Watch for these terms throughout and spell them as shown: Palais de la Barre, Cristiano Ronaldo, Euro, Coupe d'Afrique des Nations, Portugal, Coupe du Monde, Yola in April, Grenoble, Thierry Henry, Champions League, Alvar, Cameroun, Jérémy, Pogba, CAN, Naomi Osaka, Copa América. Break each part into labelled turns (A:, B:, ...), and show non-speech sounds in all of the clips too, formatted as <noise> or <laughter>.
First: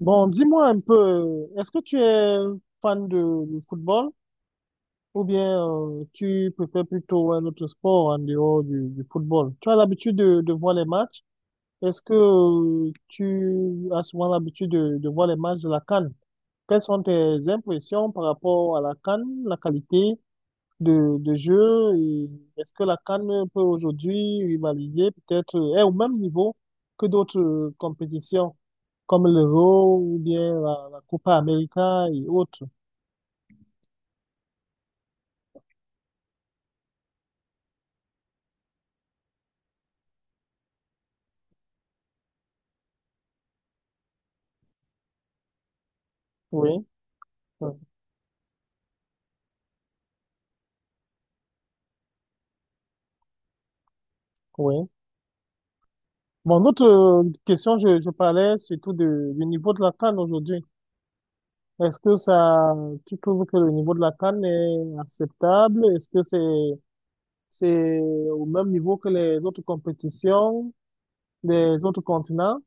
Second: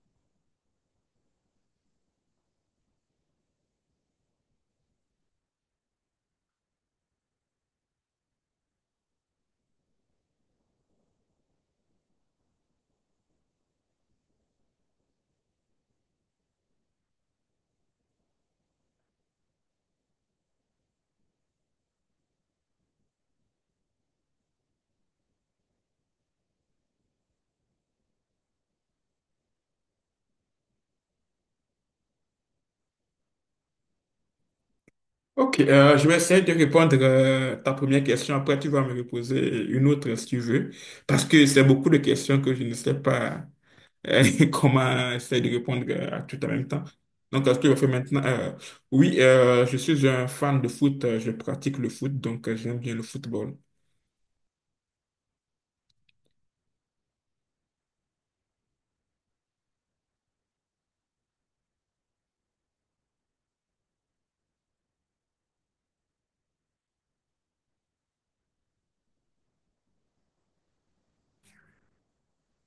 A: Bon, dis-moi un peu, est-ce que tu es fan du football ou bien tu préfères plutôt un autre sport en dehors du football? Tu as l'habitude de voir les matchs? Est-ce que tu as souvent l'habitude de voir les matchs de la CAN? Quelles sont tes impressions par rapport à la CAN, la qualité de jeu et est-ce que la CAN peut aujourd'hui rivaliser peut-être, est au même niveau que d'autres compétitions? Comme l'Euro ou bien la Copa América et autres.
B: Ok, je vais essayer de répondre ta première question. Après, tu vas me reposer une autre si tu veux, parce que c'est beaucoup de questions que je ne sais pas <laughs> comment essayer de répondre à tout en même
A: Oui,
B: temps. Donc, ce que
A: euh,
B: je fais maintenant, oui, je suis un fan de foot. Je pratique le foot, donc j'aime bien le football.
A: oui. Mon autre question, je parlais surtout du niveau de la CAN aujourd'hui. Est-ce que ça, tu trouves que le niveau de la CAN est acceptable? Est-ce que c'est au même niveau que les autres compétitions des autres continents?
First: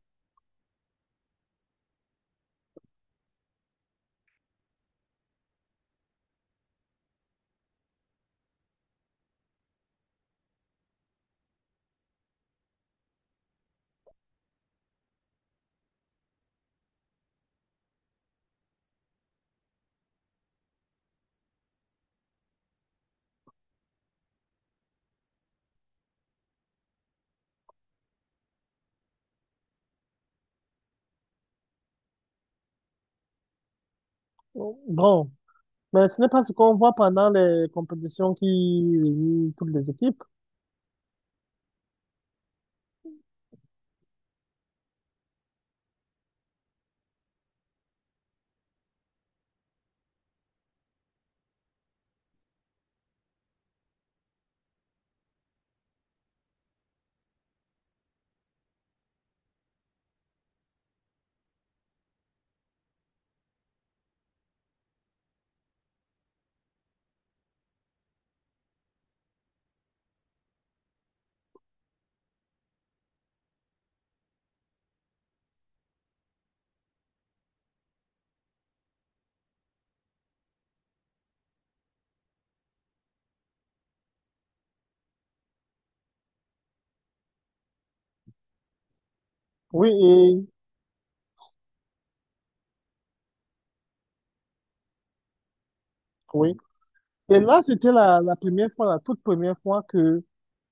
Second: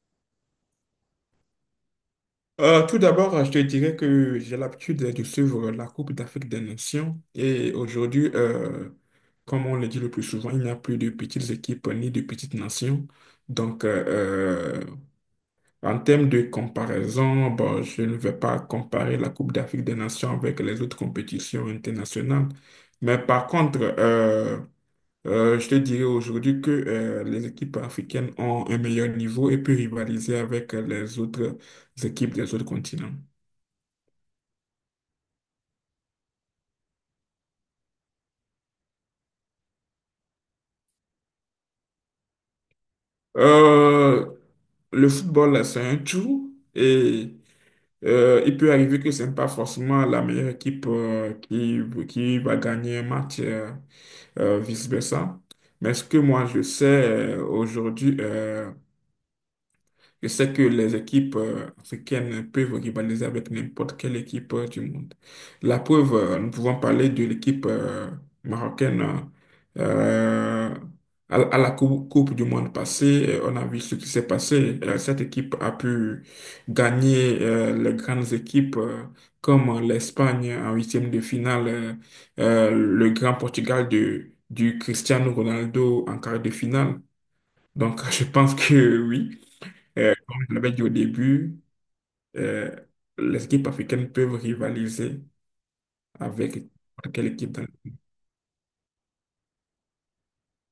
B: Tout d'abord, je te dirais que j'ai l'habitude de suivre la Coupe d'Afrique des Nations et aujourd'hui, comme on le dit le plus souvent, il n'y a plus de petites équipes ni de petites nations. Donc, euh, en termes de comparaison, bon, je ne vais pas comparer la Coupe d'Afrique des Nations avec les autres compétitions internationales. Mais par contre, je te dirais aujourd'hui que les équipes africaines ont un meilleur niveau et peuvent rivaliser avec les autres équipes des autres continents.
A: Bon, mais ce n'est pas ce qu'on voit pendant les compétitions qui réunissent toutes les équipes.
B: Euh, le football, là, c'est un tout et il peut arriver que ce n'est pas forcément la meilleure équipe qui va gagner un match, vice-versa. Mais ce que moi, je sais aujourd'hui, je sais que les équipes africaines peuvent rivaliser avec n'importe quelle équipe du monde. La preuve, nous pouvons parler de l'équipe marocaine euh, à la Coupe du Monde passée. On a vu ce qui s'est passé. Cette équipe a pu gagner les grandes équipes comme l'Espagne en huitième de finale, le grand Portugal du Cristiano Ronaldo en quart de finale. Donc, <laughs> je pense que oui.
A: Oui,
B: Comme je l'avais dit au début, euh, les équipes africaines peuvent rivaliser
A: oui.
B: avec n'importe quelle
A: Et
B: équipe
A: là,
B: dans
A: c'était
B: le-
A: la première fois, la toute première fois que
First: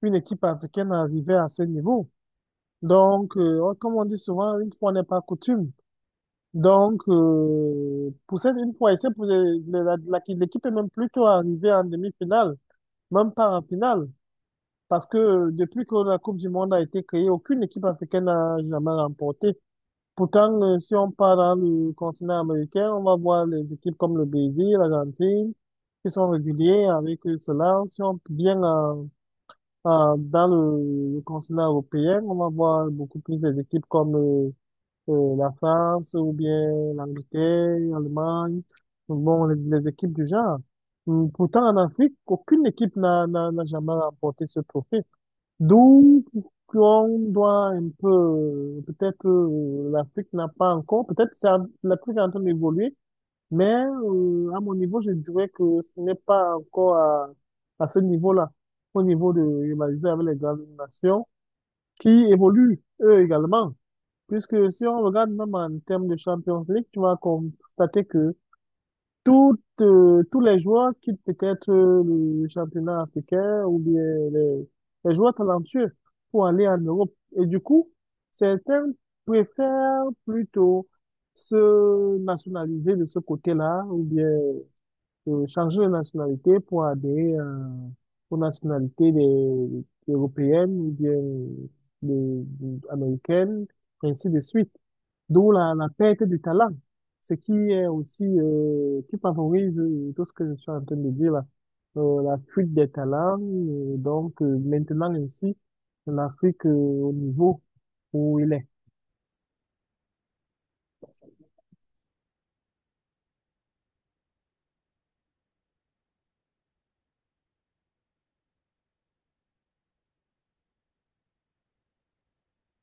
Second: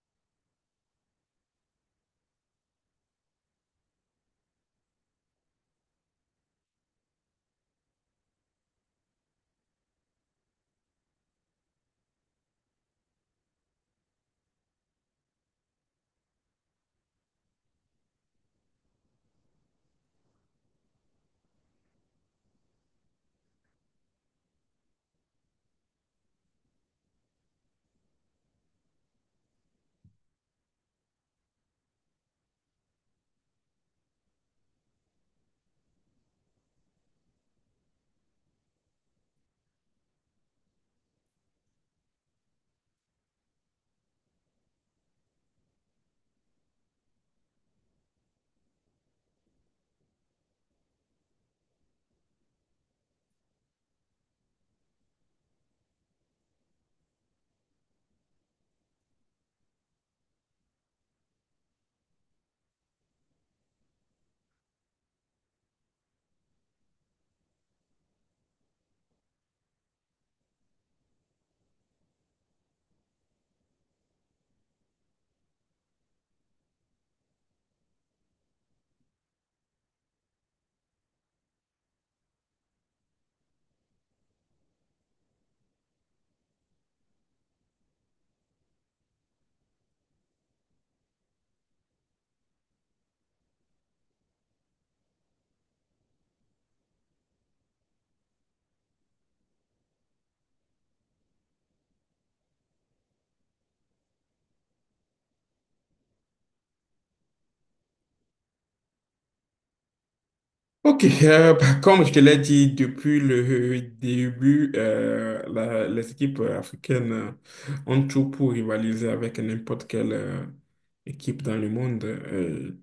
A: une équipe africaine arrivait à ce niveau. Donc, comme on dit souvent, une fois n'est pas coutume. Donc, pour cette une fois, et c'est pour l'équipe est même plutôt arrivée en demi-finale, même pas en finale. Parce que depuis que la Coupe du Monde a été créée, aucune équipe africaine n'a jamais remporté. Pourtant, si on part dans le continent américain, on va voir les équipes comme le Brésil, l'Argentine, qui sont réguliers avec cela. Si on vient dans le continent européen, on va voir beaucoup plus des équipes comme la France ou bien l'Angleterre, l'Allemagne, bon, les équipes du genre. Pourtant, en Afrique, aucune équipe n'a jamais remporté ce trophée. Donc, on doit un peu, peut-être l'Afrique n'a pas encore, peut-être l'Afrique est en train d'évoluer, mais à mon niveau, je dirais que ce n'est pas encore à, ce niveau-là, au niveau de rivaliser avec les grandes nations qui évoluent eux également. Puisque si on regarde même en termes de Champions League, tu vas constater que tous les joueurs quittent peut-être le championnat africain ou bien les, les joueurs talentueux pour aller en Europe. Et du coup, certains préfèrent plutôt se nationaliser de ce côté-là ou bien changer de nationalité pour adhérer aux nationalités européennes ou bien des américaines, ainsi de suite. D'où la perte du talent, ce qui est aussi, qui favorise tout ce que je suis en train de dire là, la fuite des talents. Donc maintenant ici, l'Afrique au niveau où il est.
B: Ok, <laughs> bah, comme je te l'ai dit depuis le début, les équipes africaines ont tout pour rivaliser avec n'importe quelle équipe dans le monde.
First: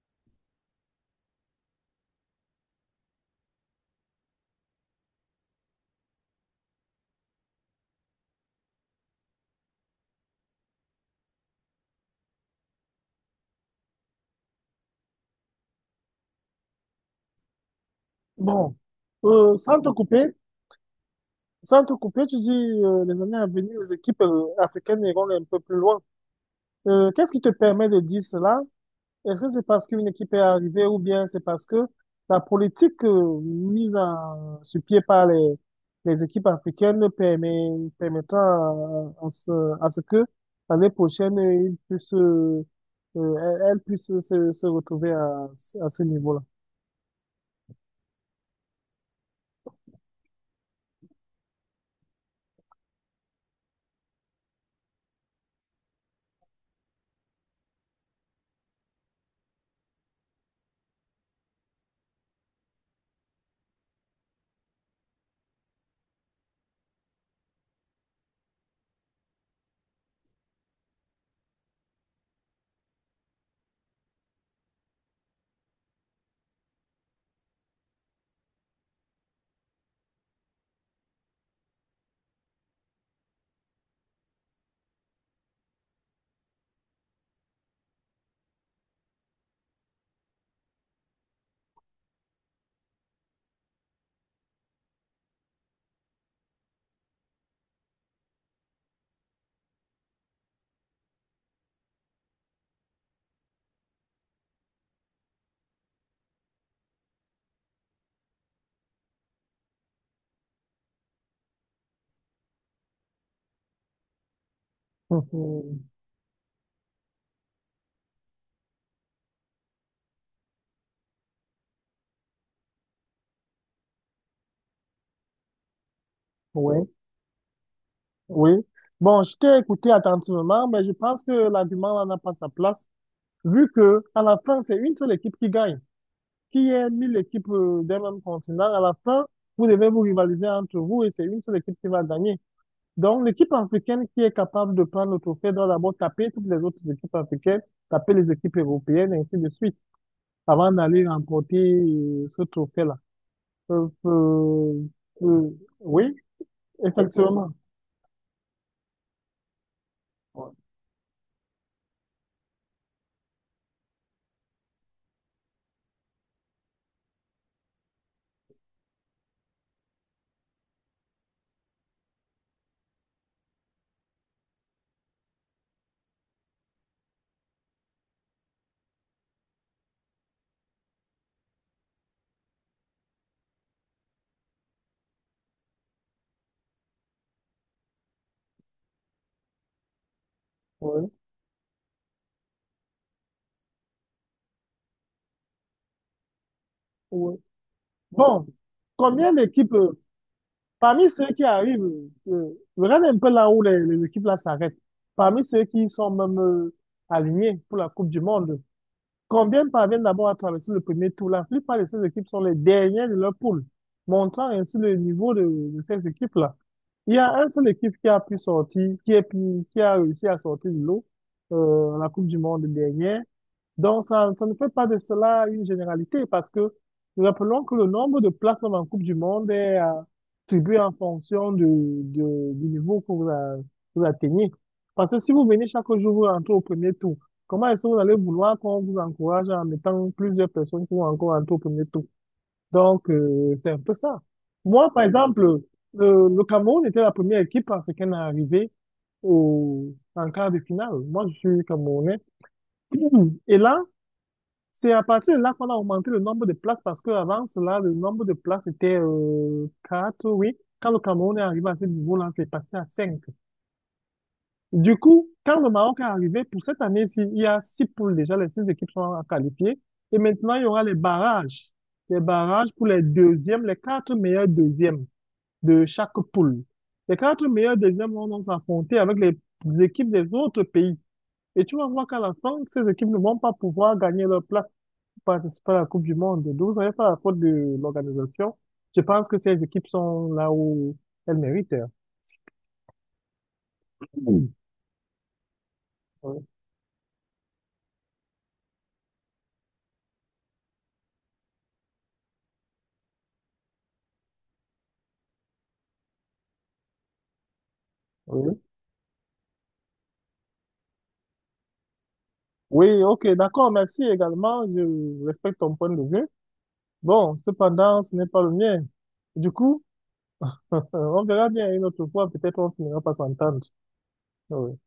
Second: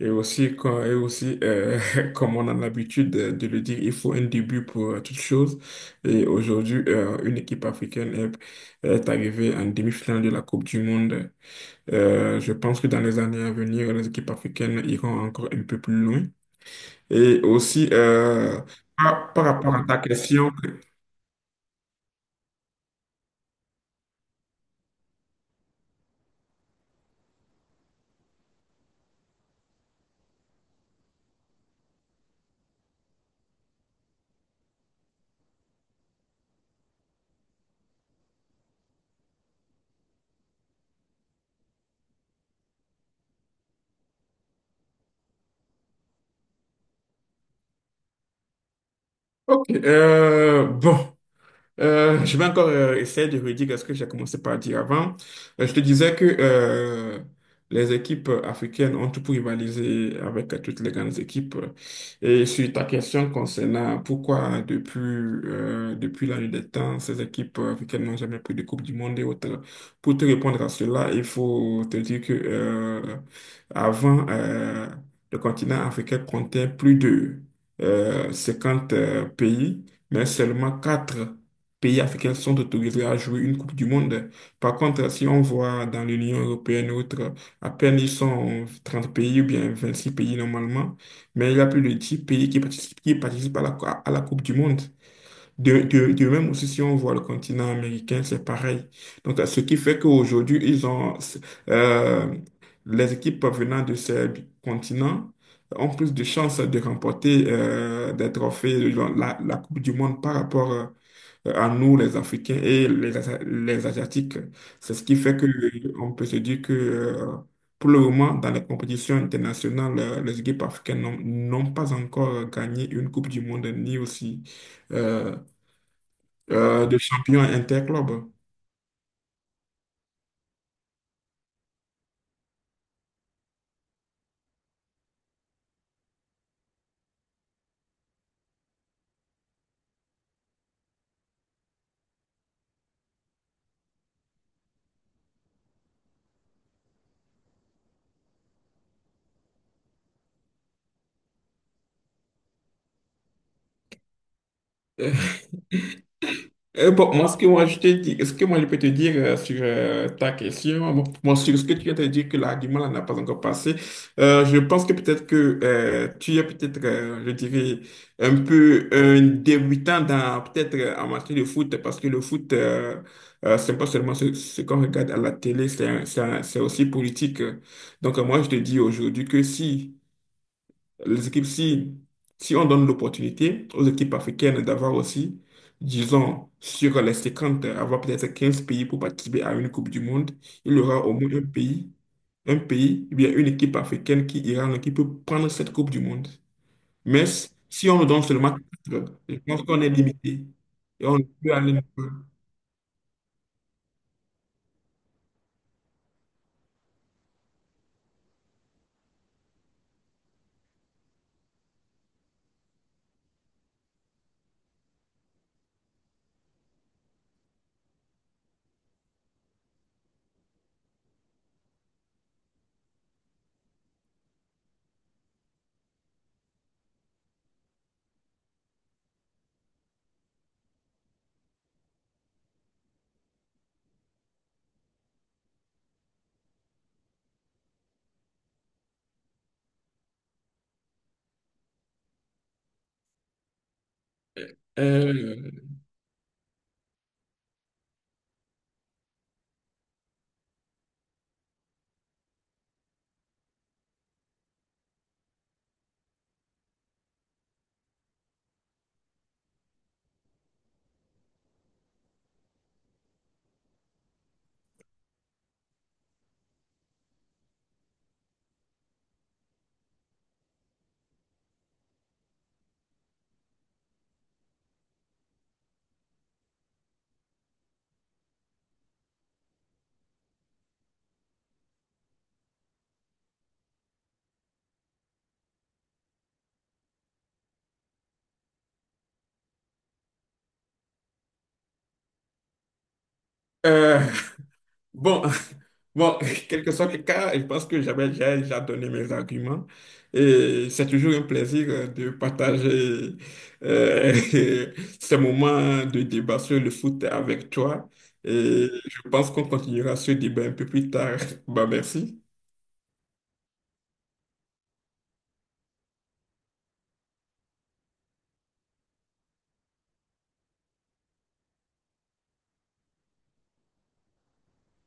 B: Et aussi, <laughs> comme on a l'habitude de le dire, il faut un début pour toute chose. Et aujourd'hui, une équipe africaine est arrivée en demi-finale de la Coupe du Monde. Je pense que dans les années à venir, les équipes africaines iront encore un peu plus loin. Et aussi,
A: Bon,
B: par
A: euh,
B: rapport
A: sans
B: à
A: te
B: ta
A: couper,
B: question,
A: sans te couper, tu dis les années à venir, les équipes africaines iront un peu plus loin. Qu'est-ce qui te permet de dire cela? Est-ce que c'est parce qu'une équipe est arrivée ou bien c'est parce que la politique mise sur pied par les équipes africaines permettant à ce que l'année prochaine, elles puissent se retrouver à ce niveau-là? <laughs>
B: ok, bon. Je vais encore essayer de redire ce que j'ai commencé par dire avant. Je te disais que les équipes africaines ont tout pour rivaliser avec toutes les grandes équipes. Et sur ta question concernant pourquoi depuis la nuit des temps, ces équipes africaines n'ont jamais pris de Coupe du Monde et autres, pour te répondre à cela, il faut te dire que avant, le continent africain comptait plus de 50 pays, mais seulement 4 pays africains sont autorisés à jouer une Coupe du Monde. Par contre, si on voit dans l'Union européenne ou autre, à peine ils sont 30 pays ou bien 26 pays normalement, mais il y a plus de 10 pays qui participent à la Coupe du Monde. De même aussi, si on voit le continent américain, c'est pareil. Donc, ce qui fait qu'aujourd'hui, euh, les équipes venant de ces continents ont plus de chances de remporter des trophées, de la Coupe du Monde par rapport à nous, les Africains et les Asiatiques. C'est ce qui fait que
A: Mhm.
B: on peut se dire que pour le moment, dans les compétitions internationales, les équipes africaines n'ont pas encore gagné une Coupe du Monde ni aussi euh,
A: Oui,
B: de champion interclub.
A: oui. Bon, je t'ai écouté attentivement, mais je pense que l'argument là n'a pas sa place, vu que à la fin, c'est une seule équipe qui gagne. Qui est 1 000 équipes d'un même continent, à la fin, vous devez vous rivaliser entre vous et c'est une seule équipe qui va gagner. Donc, l'équipe africaine qui est capable de prendre le trophée doit d'abord taper toutes les autres équipes africaines, taper les équipes européennes, et ainsi de suite, avant d'aller remporter ce trophée-là. Euh, euh,
B: <laughs>
A: euh, oui,
B: Bon, moi,
A: effectivement.
B: ce que moi, je peux te dire sur ta
A: Oui,
B: question, bon, moi, sur ce que tu viens de dire, que l'argument là n'a pas encore passé, je pense que peut-être que tu es peut-être, je dirais, un peu un débutant dans, peut-être, en matière de foot, parce que le foot, c'est pas seulement ce qu'on regarde à la télé, c'est aussi politique. Donc, moi, je te dis aujourd'hui que si les équipes, si, on donne l'opportunité aux équipes africaines d'avoir aussi, disons, sur les 50, avoir peut-être 15 pays pour participer à une Coupe du Monde, il y aura au moins un pays, ou bien une équipe africaine qui ira, qui peut prendre cette Coupe du Monde. Mais
A: oui.
B: si on nous donne
A: Bon,
B: seulement quatre,
A: combien
B: je pense
A: d'équipes,
B: qu'on est limité. Et
A: parmi
B: on ne
A: ceux qui
B: peut aller.
A: arrivent,
B: Nulle part.
A: euh, regarde un peu là où les équipes là s'arrêtent. Parmi ceux qui sont même alignés pour la Coupe du Monde, combien parviennent d'abord à traverser le premier tour? La plupart de ces équipes sont les dernières de leur poule, montrant ainsi le niveau de ces équipes là. Il y a un seul équipe qui a pu sortir, qui a réussi à sortir de l'eau à la Coupe du Monde dernière. Donc, ça ne fait pas de cela une généralité parce que nous rappelons que le nombre de places même en Coupe du Monde est attribué en fonction du, du niveau que vous atteignez. Parce que si vous venez chaque jour, vous rentrez au premier tour, comment est-ce que vous allez vouloir qu'on vous encourage en mettant plusieurs personnes qui vont encore rentrer au premier tour? Donc, c'est un peu ça. Moi, par exemple,
B: Euh,
A: le Cameroun était la première équipe africaine à arriver en quart de finale. Moi, je suis Camerounais. Et là, c'est à partir de là qu'on a augmenté le nombre de places parce qu'avant cela, le nombre de places était 4, oui. Quand le Cameroun est arrivé à ce niveau-là, c'est passé à 5. Du coup, quand le Maroc est arrivé, pour cette année-ci, il y a 6 poules déjà, les 6 équipes sont qualifiées. Et maintenant, il y aura les barrages. Les barrages pour les deuxièmes, les 4 meilleurs deuxièmes de chaque poule. Les 4 meilleurs deuxièmes vont donc s'affronter avec les équipes des autres pays. Et tu vas voir qu'à la fin, ces équipes ne vont pas pouvoir gagner leur place participer à la Coupe du Monde. Donc, vous n'avez pas la faute de l'organisation. Je pense que ces équipes sont là où elles méritent, hein.
B: euh,
A: Oui.
B: Bon, <laughs> bon,
A: Oui,
B: <laughs> quel que soit le cas, je pense que j'avais déjà donné mes arguments. Et c'est toujours un plaisir de partager euh, <laughs> ces moments de débat sur le foot avec toi.
A: oui.
B: Et je pense qu'on continuera ce débat un peu plus tard. <laughs> Bah, merci.
A: Oui, ok, d'accord, merci également. Je respecte ton point de vue. Bon, cependant, ce n'est pas le mien. Du coup, <laughs> on verra bien une autre fois. Peut-être on finira par s'entendre. Oui.